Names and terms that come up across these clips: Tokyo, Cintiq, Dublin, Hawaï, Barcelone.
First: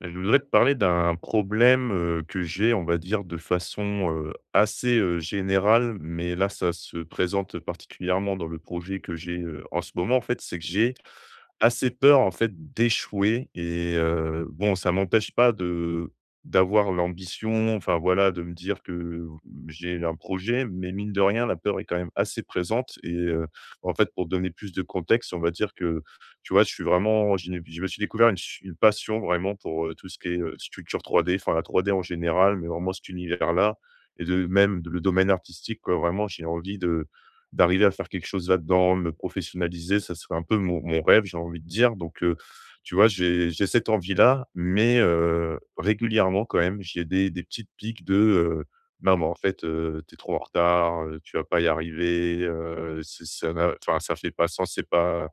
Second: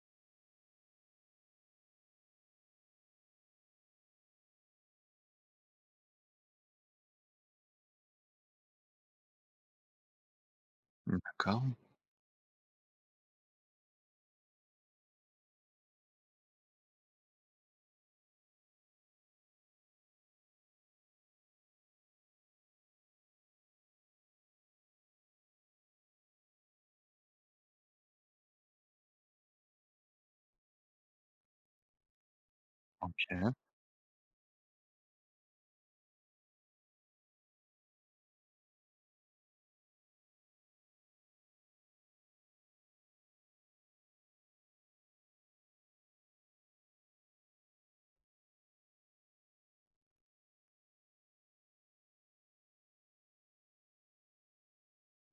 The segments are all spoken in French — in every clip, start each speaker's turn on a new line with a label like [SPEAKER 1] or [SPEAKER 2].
[SPEAKER 1] Je voudrais te parler d'un problème, que j'ai, on va dire, de façon, assez, générale, mais là, ça se présente particulièrement dans le projet que j'ai, en ce moment. En fait, c'est que j'ai
[SPEAKER 2] D'accord,
[SPEAKER 1] assez peur en fait d'échouer et bon ça m'empêche pas de d'avoir l'ambition, enfin voilà, de me dire que j'ai un projet, mais mine de rien, la peur est quand même assez présente et en fait, pour donner plus de contexte, on va dire que, tu vois, je suis vraiment je n'ai je me suis découvert une passion vraiment pour, tout ce qui est, sculpture 3D, enfin la 3D en général, mais vraiment cet
[SPEAKER 2] OK,
[SPEAKER 1] univers-là et de même le domaine artistique quoi. Vraiment, j'ai envie de d'arriver à faire quelque chose là-dedans, me professionnaliser, ça serait un peu mon rêve, j'ai envie de dire donc tu vois, j'ai cette envie-là, mais régulièrement quand même, j'ai des petites piques de, «Non en fait, tu trop en retard, tu vas pas y arriver, c'est ça n'a enfin ça fait pas sens, c'est pas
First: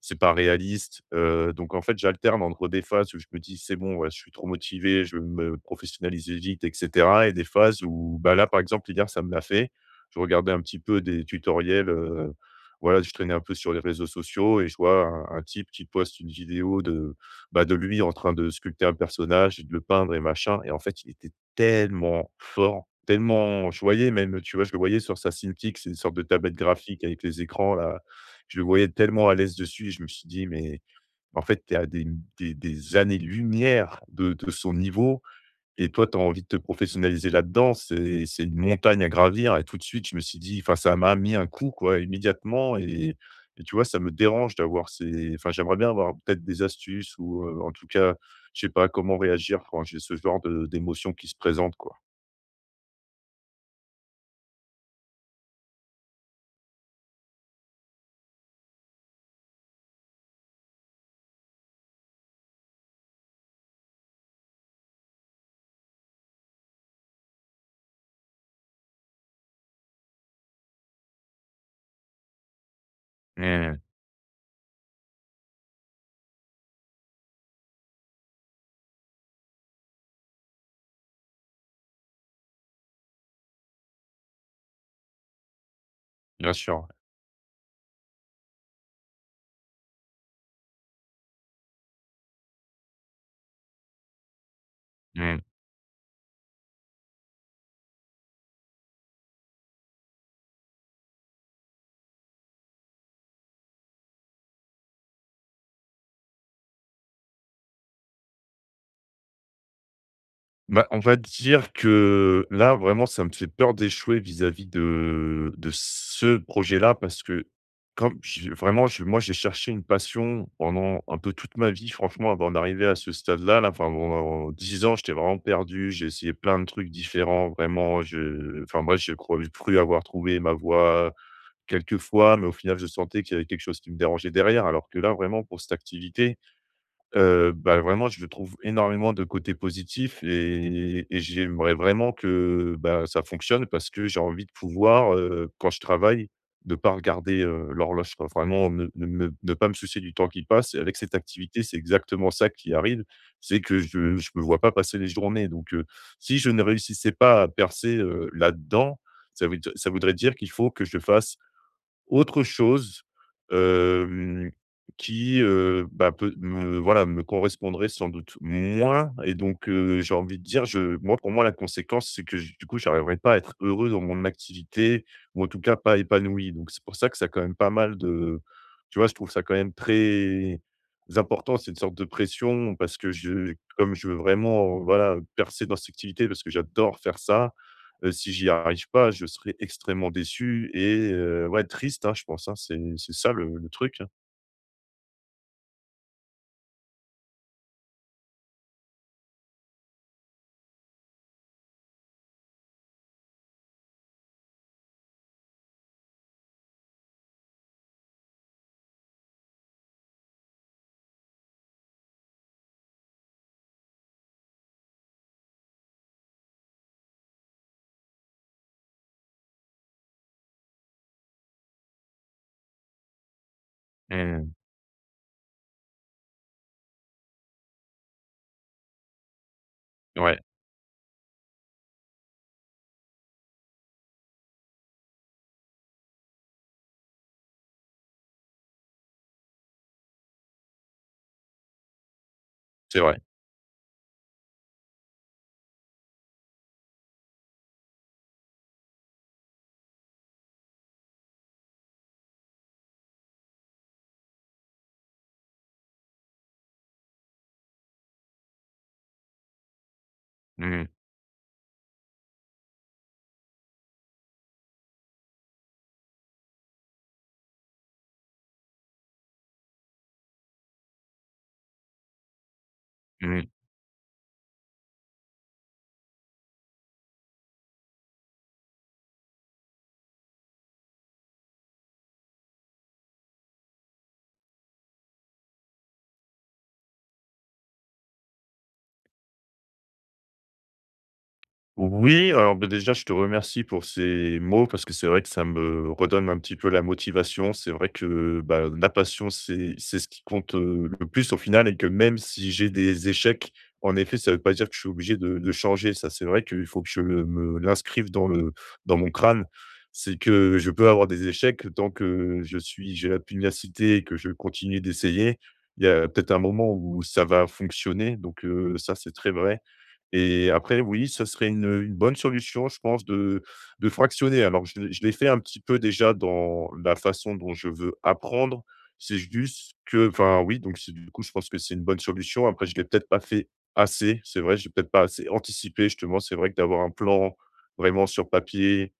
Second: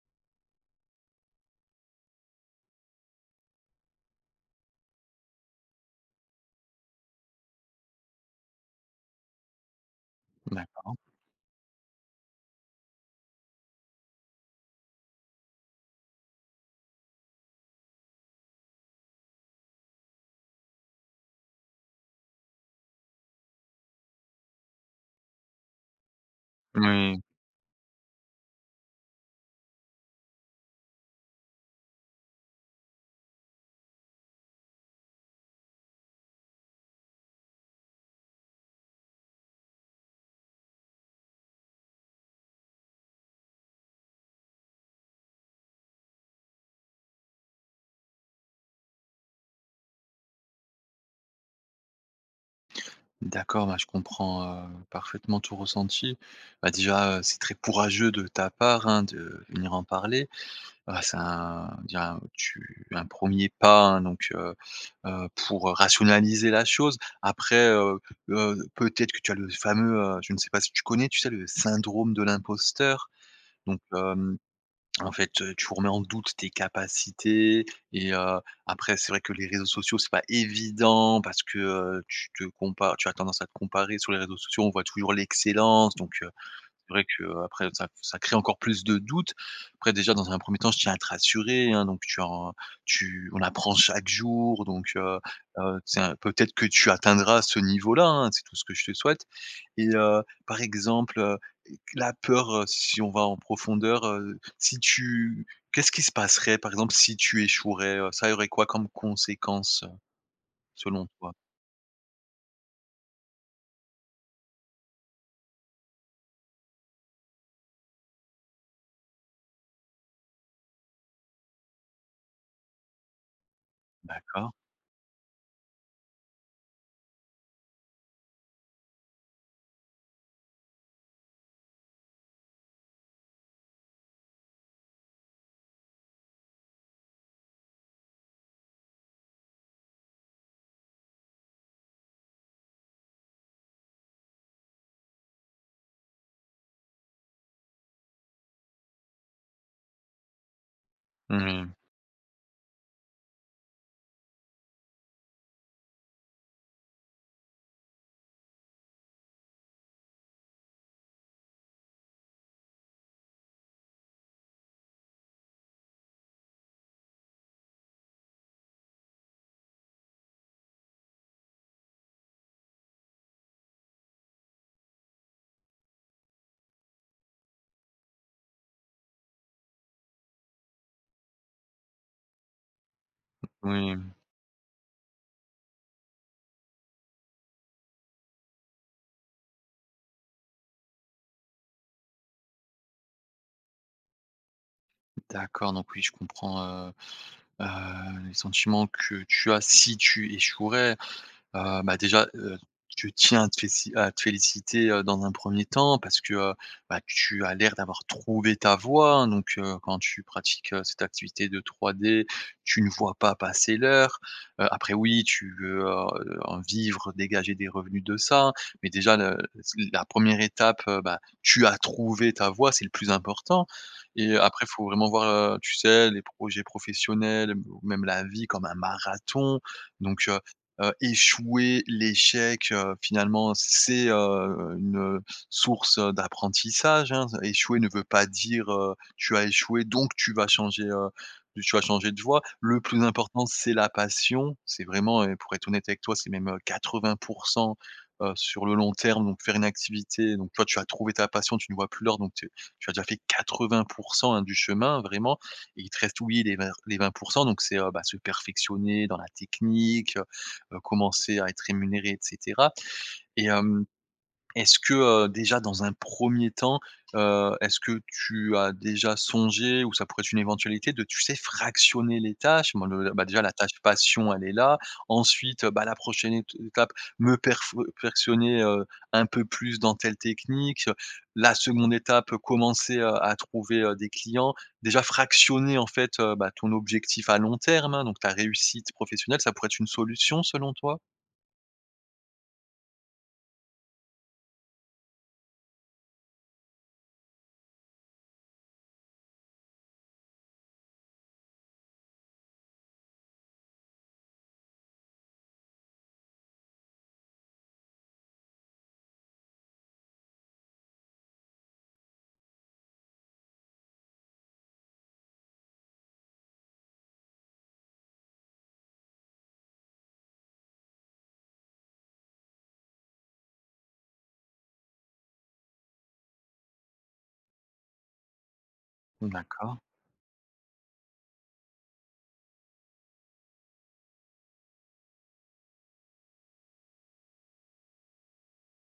[SPEAKER 1] c'est pas réaliste», donc en fait, j'alterne entre des phases où je me dis: «C'est bon, ouais, je suis trop motivé, je veux me professionnaliser vite et cetera» et des phases où bah, là, par exemple, hier, ça me l'a fait je regardais un petit
[SPEAKER 2] d'accord.
[SPEAKER 1] peu des tutoriels, voilà, je traînais un peu sur les réseaux sociaux et je vois un type qui poste une vidéo de, bah, de lui en train de sculpter un personnage et de le peindre et machin et en fait, il était tellement fort, tellement je voyais même, tu vois? Je le voyais sur sa Cintiq, c'est une sorte de tablette graphique
[SPEAKER 2] Oui,
[SPEAKER 1] avec les écrans là. Je le voyais tellement à l'aise dessus et je me suis dit: «Mais en fait, tu es à des années-lumière de son niveau.» Et toi, tu as envie de te professionnaliser là-dedans, c'est une montagne à gravir et tout de suite, je me suis dit enfin, ça m'a mis un coup, quoi, immédiatement et tu vois, ça me dérange d'avoir ces enfin, j'aimerais bien avoir peut-être des astuces ou en tout cas, je sais pas comment réagir quand j'ai ce genre de d'émotions qui se présentent, quoi.
[SPEAKER 2] d'accord, bah, je comprends, parfaitement tout ressenti. Bah, déjà, c'est très courageux de ta part, hein, de venir en parler. Bah, c'est un on dirait un tu un 1 pas, hein, donc, pour rationaliser la chose. Après, peut-être que tu as le fameux, je ne sais pas si tu connais, tu sais, le syndrome de l'imposteur?
[SPEAKER 1] Mmh.
[SPEAKER 2] Donc, hem en fait, tu remets en doute tes capacités et, après c'est vrai que les réseaux sociaux, c'est pas évident parce que, tu as tendance à te comparer sur les réseaux sociaux. On voit toujours l'excellence, donc,
[SPEAKER 1] Bien sûr, ouais.
[SPEAKER 2] c'est vrai qu'après, ça crée encore plus de doutes. Après, déjà dans un premier temps, je tiens à te rassurer, hein, donc tu en tu on apprend chaque jour, donc,
[SPEAKER 1] Mmh.
[SPEAKER 2] c'est un peut-être que tu atteindras ce niveau-là, hein, c'est tout ce que je te souhaite. Et, par exemple, la peur, si on va en profondeur, si tu qu'est-ce qui se passerait par exemple si tu échouerais, ça aurait quoi comme conséquence,
[SPEAKER 1] Bah, on
[SPEAKER 2] selon
[SPEAKER 1] va
[SPEAKER 2] toi?
[SPEAKER 1] dire que là, vraiment, ça me fait peur d'échouer vis-à-vis de ce projet-là parce que comme j'ai vraiment, je moi, j'ai cherché une passion pendant un peu toute ma vie, franchement, avant d'arriver à ce stade-là, là, enfin,
[SPEAKER 2] D'accord.
[SPEAKER 1] pendant 10 ans, j'étais vraiment perdu. J'ai essayé plein de trucs différents, vraiment, je enfin, moi, je crois j'ai cru cru avoir trouvé ma voie quelques fois, mais au final, je sentais qu'il y avait quelque chose qui me dérangeait derrière. Alors que là, vraiment, pour cette activité, bah, vraiment, je trouve énormément de côtés positifs et j'aimerais vraiment que, bah, ça fonctionne parce que j'ai envie de pouvoir, quand je travaille, de pas regarder, l'horloge, quoi. Vraiment ne ne me ne pas me soucier du temps qui passe et avec cette activité,
[SPEAKER 2] Mmh,
[SPEAKER 1] c'est exactement ça qui arrive, c'est que je me vois pas passer les journées donc si je ne réussissais pas à percer, là-dedans, ça voudrait dire qu'il faut que je fasse autre chose, hem, qui, bah, peut me voilà, me correspondrait sans doute moins et donc j'ai envie de dire, je moi, pour moi, la conséquence, c'est que j du coup, j'arriverai pas à être heureux dans mon activité ou en tout cas pas épanoui donc c'est pour ça que ça a quand même pas mal de tu vois, je trouve ça quand même très important, c'est une sorte de pression parce que je comme
[SPEAKER 2] oui,
[SPEAKER 1] je veux vraiment, voilà, percer dans cette activité parce que j'adore faire ça. Si j'y arrive pas, je serai extrêmement déçu et ouais, triste, hein, je pense, hein. C'est ça le truc, hein.
[SPEAKER 2] d'accord, donc oui, je comprends, Heu, les sentiments que tu as si tu échouerais. Bah, déjà, je tiens à te féci à te féliciter, dans un premier temps, parce que, bah, tu as l'air d'avoir trouvé ta voie, hein, donc, quand tu pratiques, cette activité de 3D, tu ne vois pas passer l'heure. Après, oui, tu veux, en vivre, dégager des revenus de ça, mais déjà, le la première étape, bah, tu as trouvé ta voie, c'est le plus important. Et
[SPEAKER 1] Mmh.
[SPEAKER 2] après, il faut vraiment voir, tu sais, les projets professionnels, ou même la vie comme un marathon. Donc,
[SPEAKER 1] Ouais,
[SPEAKER 2] Échouer, l'échec, finalement, c'est une source d'apprentissage, hein. Échouer ne veut pas dire, tu as échoué donc tu vas changer, de voie. Le
[SPEAKER 1] c'est
[SPEAKER 2] plus
[SPEAKER 1] vrai.
[SPEAKER 2] important, c'est la passion. C'est vraiment Et pour être honnête avec toi, c'est même, 80, sur le long terme. Donc faire une activité, donc toi, tu as trouvé ta passion, tu ne vois plus l'heure, donc tu as déjà fait 80, hein, du chemin, vraiment. Et il te reste, oui, les 20. Donc c'est, bah, se perfectionner dans la technique,
[SPEAKER 1] Mmh mh.
[SPEAKER 2] commencer à être rémunéré, et cetera. et hem, Est-ce que, déjà dans un premier temps, est-ce que tu as déjà songé, ou ça pourrait être une éventualité de, tu sais, fractionner les tâches? Bon, déjà
[SPEAKER 1] Mmh.
[SPEAKER 2] la tâche passion, elle est là. Ensuite, bah, la prochaine ét étape, me perf perfectionner, un peu plus dans telle technique. La seconde étape, commencer, à trouver, des clients. Déjà fractionner en fait, bah, ton objectif à long terme, hein, donc ta réussite professionnelle, ça pourrait être une solution selon toi?
[SPEAKER 1] Oui, alors, bah, déjà, je te remercie pour ces mots parce que c'est vrai que ça me redonne un petit peu la motivation. C'est vrai que, bah, la passion, c'est ce qui compte, le plus au final et que même si j'ai des échecs, en effet, ça ne veut pas dire que je suis obligé de changer. Ça, c'est vrai qu'il faut que je me l'inscrive dans le dans mon crâne. C'est que je peux avoir des échecs tant que je suis j'ai la pugnacité et que je continue d'essayer. Il y a peut-être un moment où ça va fonctionner donc ça, c'est très vrai et après, oui, ce serait une bonne solution, je pense, de fractionner. Alors je l'ai fait un petit peu déjà dans la façon dont je veux apprendre. C'est juste
[SPEAKER 2] D'accord.
[SPEAKER 1] que enfin oui, donc c'est du coup, je pense que c'est une bonne solution. Après, je l'ai peut-être pas fait assez, c'est vrai, j'ai peut-être pas assez anticipé justement. C'est vrai que d'avoir un plan vraiment sur papier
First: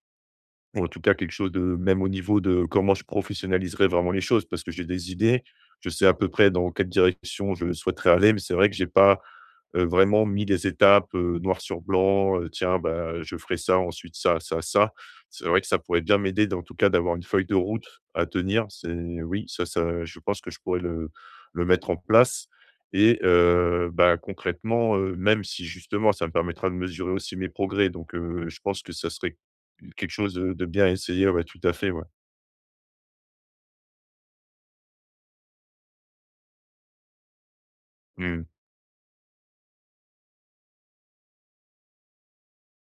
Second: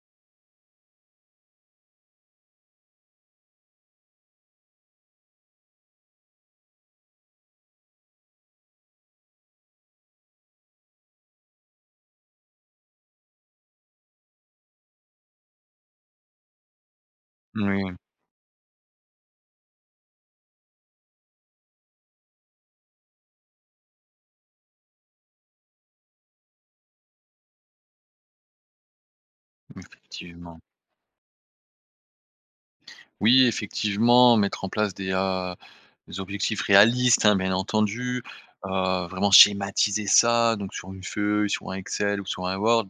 [SPEAKER 1] ou en tout cas quelque chose de même au niveau de comment je professionnaliserais vraiment les choses parce que j'ai des idées. Je sais à peu près dans quelle direction je souhaiterais aller, mais c'est vrai que j'ai pas vraiment mis les étapes, noir sur blanc, tiens, bah, je ferai ça, ensuite ça, ça, ça. C'est vrai que ça pourrait bien m'aider dans tout cas d'avoir une feuille de route
[SPEAKER 2] Oui,
[SPEAKER 1] à tenir. C'est oui, ça ça je pense que je pourrais le mettre en place et bah, concrètement, même si justement ça me permettra de mesurer aussi mes progrès donc je pense que ça serait quelque chose,
[SPEAKER 2] effectivement.
[SPEAKER 1] de bien à essayer, ouais, tout à fait, ouais.
[SPEAKER 2] Oui, effectivement, mettre en place des objectifs réalistes, hein, bien entendu,
[SPEAKER 1] Mmh.
[SPEAKER 2] vraiment schématiser ça, donc sur une feuille, sur un Excel ou sur un Word.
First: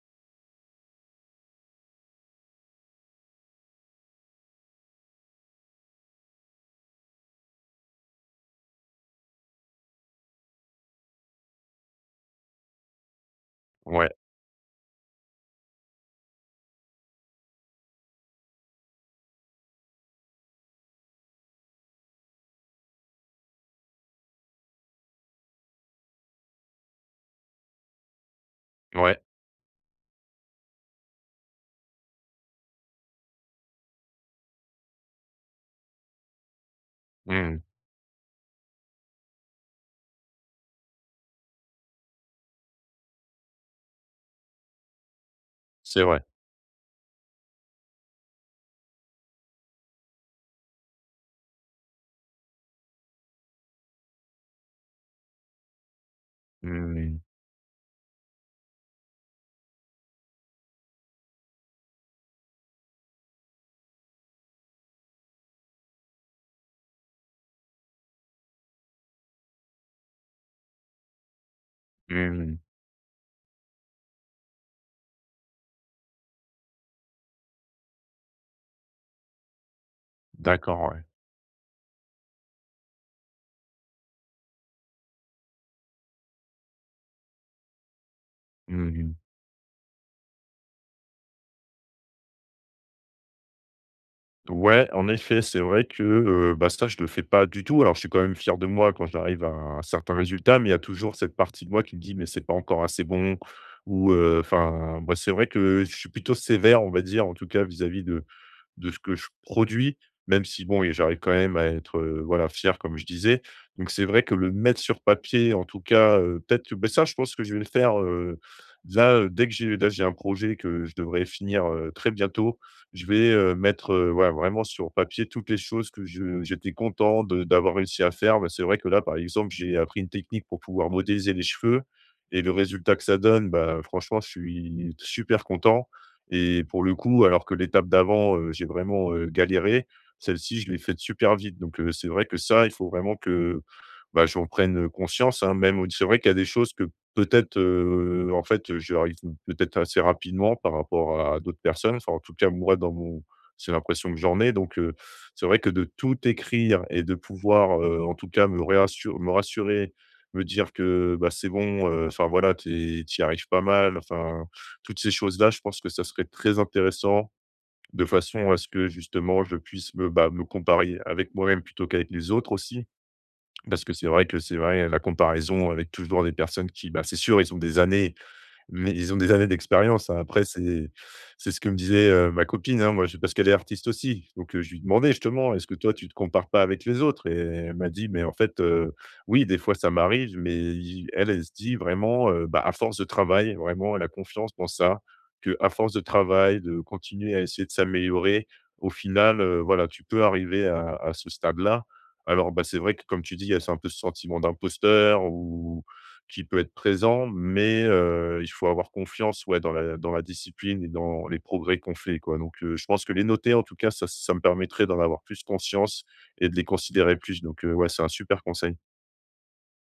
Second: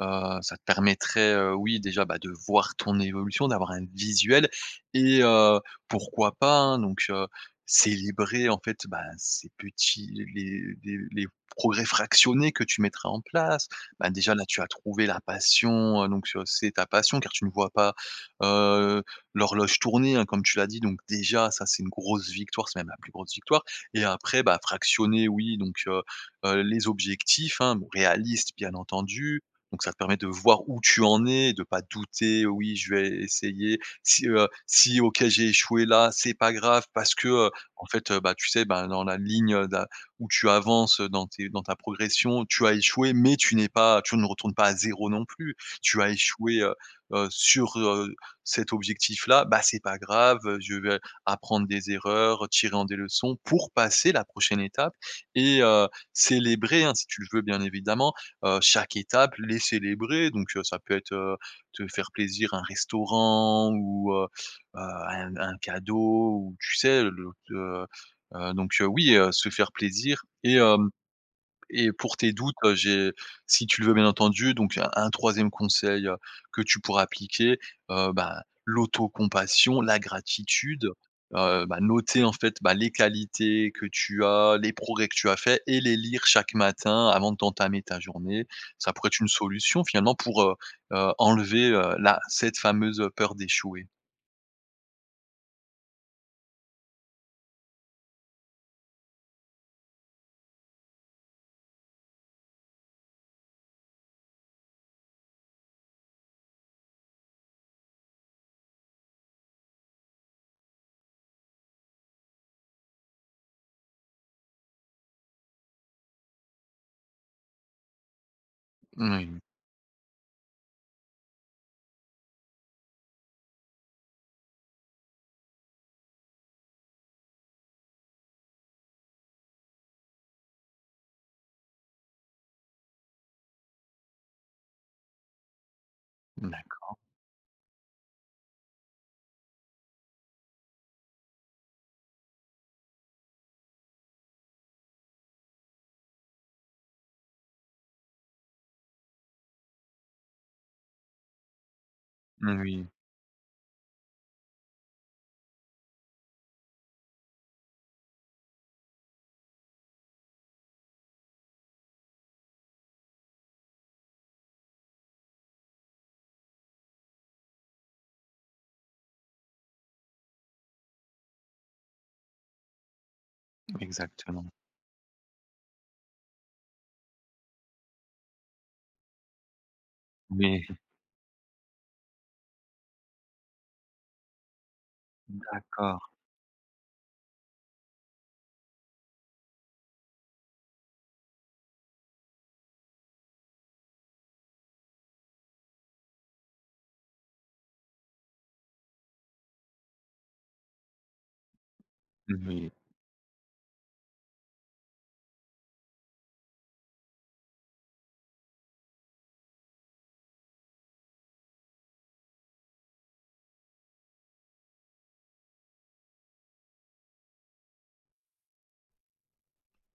[SPEAKER 2] Ça te permettrait, oui, déjà, bah, de voir ton évolution, d'avoir un visuel. Et, pourquoi pas, hein, donc, célébrer, en fait, bah, ces petits les progrès fractionnés que tu mettras en place.
[SPEAKER 1] Ouais,
[SPEAKER 2] Bah, déjà, là, tu as trouvé la passion, donc, c'est ta passion car tu ne vois pas heu l'horloge tournée, hein, comme tu l'as dit. Donc déjà, ça, c'est une grosse victoire, c'est même la plus grosse victoire. Et après, bah, fractionner, oui, donc, les objectifs, hein, bon, réalistes, bien
[SPEAKER 1] ouais.
[SPEAKER 2] entendu. Donc ça te permet de voir où tu en es, de pas douter: «Oui, je vais essayer, si, OK j'ai échoué là, c'est pas grave», parce que,
[SPEAKER 1] Mmh.
[SPEAKER 2] en fait, bah, tu sais, bah, dans la ligne, d'a où tu avances, dans tes dans ta progression, tu as échoué, mais tu ne retournes pas à zéro non plus. Tu
[SPEAKER 1] C'est
[SPEAKER 2] as
[SPEAKER 1] vrai.
[SPEAKER 2] échoué, sur, cet objectif-là, bah, c'est pas grave, je vais apprendre des erreurs, tirer en des leçons pour passer la prochaine étape. Et, célébrer, hein,
[SPEAKER 1] Mmh
[SPEAKER 2] si tu
[SPEAKER 1] mh.
[SPEAKER 2] le veux bien évidemment, chaque étape, les célébrer, donc, ça peut être, te faire plaisir, un restaurant ou, un cadeau, ou tu sais, le, oui, se faire plaisir. Et pour tes doutes,
[SPEAKER 1] Mmh.
[SPEAKER 2] j'ai si tu le veux bien entendu, donc un 3 conseil, que tu pourras appliquer, bah, l'autocompassion, la gratitude,
[SPEAKER 1] D'accord, ouais.
[SPEAKER 2] bah, noter en fait, bah, les qualités que tu as, les progrès que tu as faits, et les lire chaque matin avant de t'entamer ta journée. Ça pourrait
[SPEAKER 1] Mmh.
[SPEAKER 2] être une solution finalement pour, enlever, la cette fameuse peur d'échouer.
[SPEAKER 1] Ouais, en effet, c'est vrai que, bah, ça, je ne le fais pas du tout. Alors, je suis quand même fier de moi quand j'arrive à un certain résultat, mais il y a toujours cette partie de moi qui me dit: «Mais c'est pas encore assez bon» ou enfin, bah, c'est vrai que je suis plutôt sévère, on va dire, en tout cas, vis-à-vis de ce que je produis, même si bon et j'arrive quand même à être, voilà, fier comme je disais. Donc c'est vrai que le mettre sur papier en tout cas, peut-être beh, ça je pense que je vais le faire, là,
[SPEAKER 2] Oui,
[SPEAKER 1] dès que j'ai là j'ai un projet que je devrais finir, très bientôt. Je vais, mettre, voilà, vraiment sur papier toutes les choses que je j'étais content de d'avoir réussi à faire. Bah, c'est vrai que là, par exemple, j'ai appris une technique pour pouvoir modéliser les cheveux et le résultat que ça donne, bah, franchement, je suis super content et pour
[SPEAKER 2] d'accord.
[SPEAKER 1] le coup, alors que l'étape d'avant, j'ai vraiment, galéré, celle-ci, je l'ai faite super vite. Donc, c'est vrai que ça, il faut vraiment que bah, j'en prenne conscience, hein, même c'est vrai qu'il y a des choses que peut-être, en fait, j'arrive peut-être assez rapidement par rapport à d'autres personnes. Enfin, en tout cas, moi,
[SPEAKER 2] Oui,
[SPEAKER 1] dans mon c'est l'impression que j'en ai donc c'est vrai que de tout écrire et de pouvoir, en tout cas me rassurer, me dire que, bah, c'est bon, enfin voilà, tu y arrives pas mal, enfin, toutes ces choses-là, je pense que ça serait très intéressant de façon à ce que justement je puisse me, bah, me comparer avec moi-même plutôt qu'avec les autres aussi. Parce que
[SPEAKER 2] exactement.
[SPEAKER 1] c'est vrai, la comparaison avec toujours des personnes qui, bah, c'est sûr, ils ont des années mais ils ont des années d'expérience, hein. Après,
[SPEAKER 2] Oui,
[SPEAKER 1] c'est ce que me disait, ma copine, hein, moi je parce qu'elle est artiste aussi. Donc, je lui demandais justement: «Est-ce que toi
[SPEAKER 2] d'accord.
[SPEAKER 1] tu te compares pas avec les autres?» et elle m'a dit: «Mais en fait, oui, des fois ça m'arrive, mais i» elle, elle se dit vraiment, bah, à force de travail, vraiment, elle a confiance dans ça, que à force de travail, de continuer à essayer de s'améliorer, au final, voilà, tu peux arriver à ce stade-là. Alors, bah,
[SPEAKER 2] Oui.
[SPEAKER 1] c'est vrai que comme tu dis, il y a ce un peu ce sentiment d'imposteur ou qui peut être présent, mais il faut avoir confiance, ouais, dans la discipline et dans les progrès qu'on fait, quoi. Donc je pense que les noter, en tout cas, ça me permettrait d'en avoir plus conscience et de les considérer plus. Donc ouais, c'est un super conseil.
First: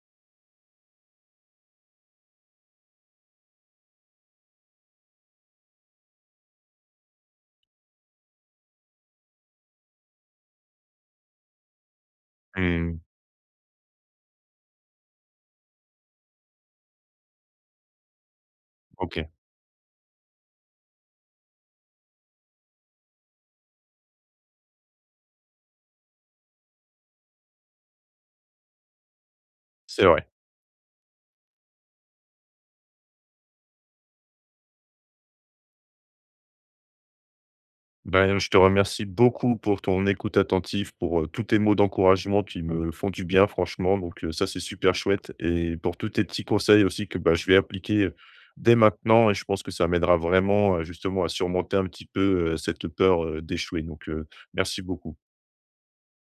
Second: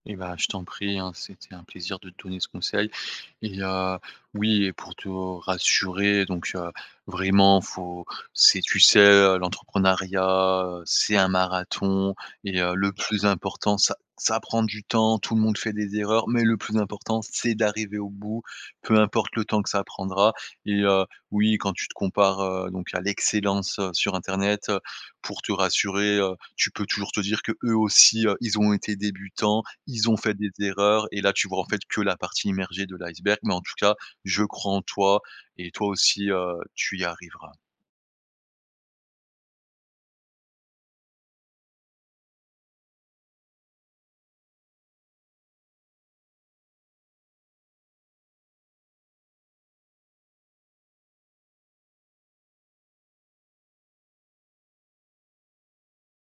[SPEAKER 2] Eh ben, je t'en prie, hein, c'était un plaisir de te donner ce conseil. Et, oui, et pour te rassurer, donc, vraiment faut c'est tu sais, l'entrepreneuriat, c'est un marathon. Et, le
[SPEAKER 1] Mmh.
[SPEAKER 2] plus important, ça prend du temps, tout le monde fait des erreurs, mais le plus important, c'est d'arriver au bout, peu
[SPEAKER 1] OK.
[SPEAKER 2] importe le temps que ça prendra. Et, oui, quand tu te compares, donc à l'excellence, sur internet, pour te rassurer, tu peux toujours te dire que eux aussi, ils ont été débutants,
[SPEAKER 1] C'est
[SPEAKER 2] ils ont
[SPEAKER 1] vrai.
[SPEAKER 2] fait des erreurs, et là, tu vois en fait que la partie immergée de l'iceberg. Mais en tout cas, je crois en toi, et toi aussi, tu y arriveras.
[SPEAKER 1] Ben, je te remercie beaucoup pour ton écoute attentive, pour tous tes mots d'encouragement qui me font du bien, franchement. Donc, ça, c'est super chouette. Et pour tous tes petits conseils aussi que bah, je vais appliquer dès maintenant. Et je pense que ça m'aidera vraiment, justement, à surmonter un petit peu cette peur d'échouer. Donc, merci beaucoup.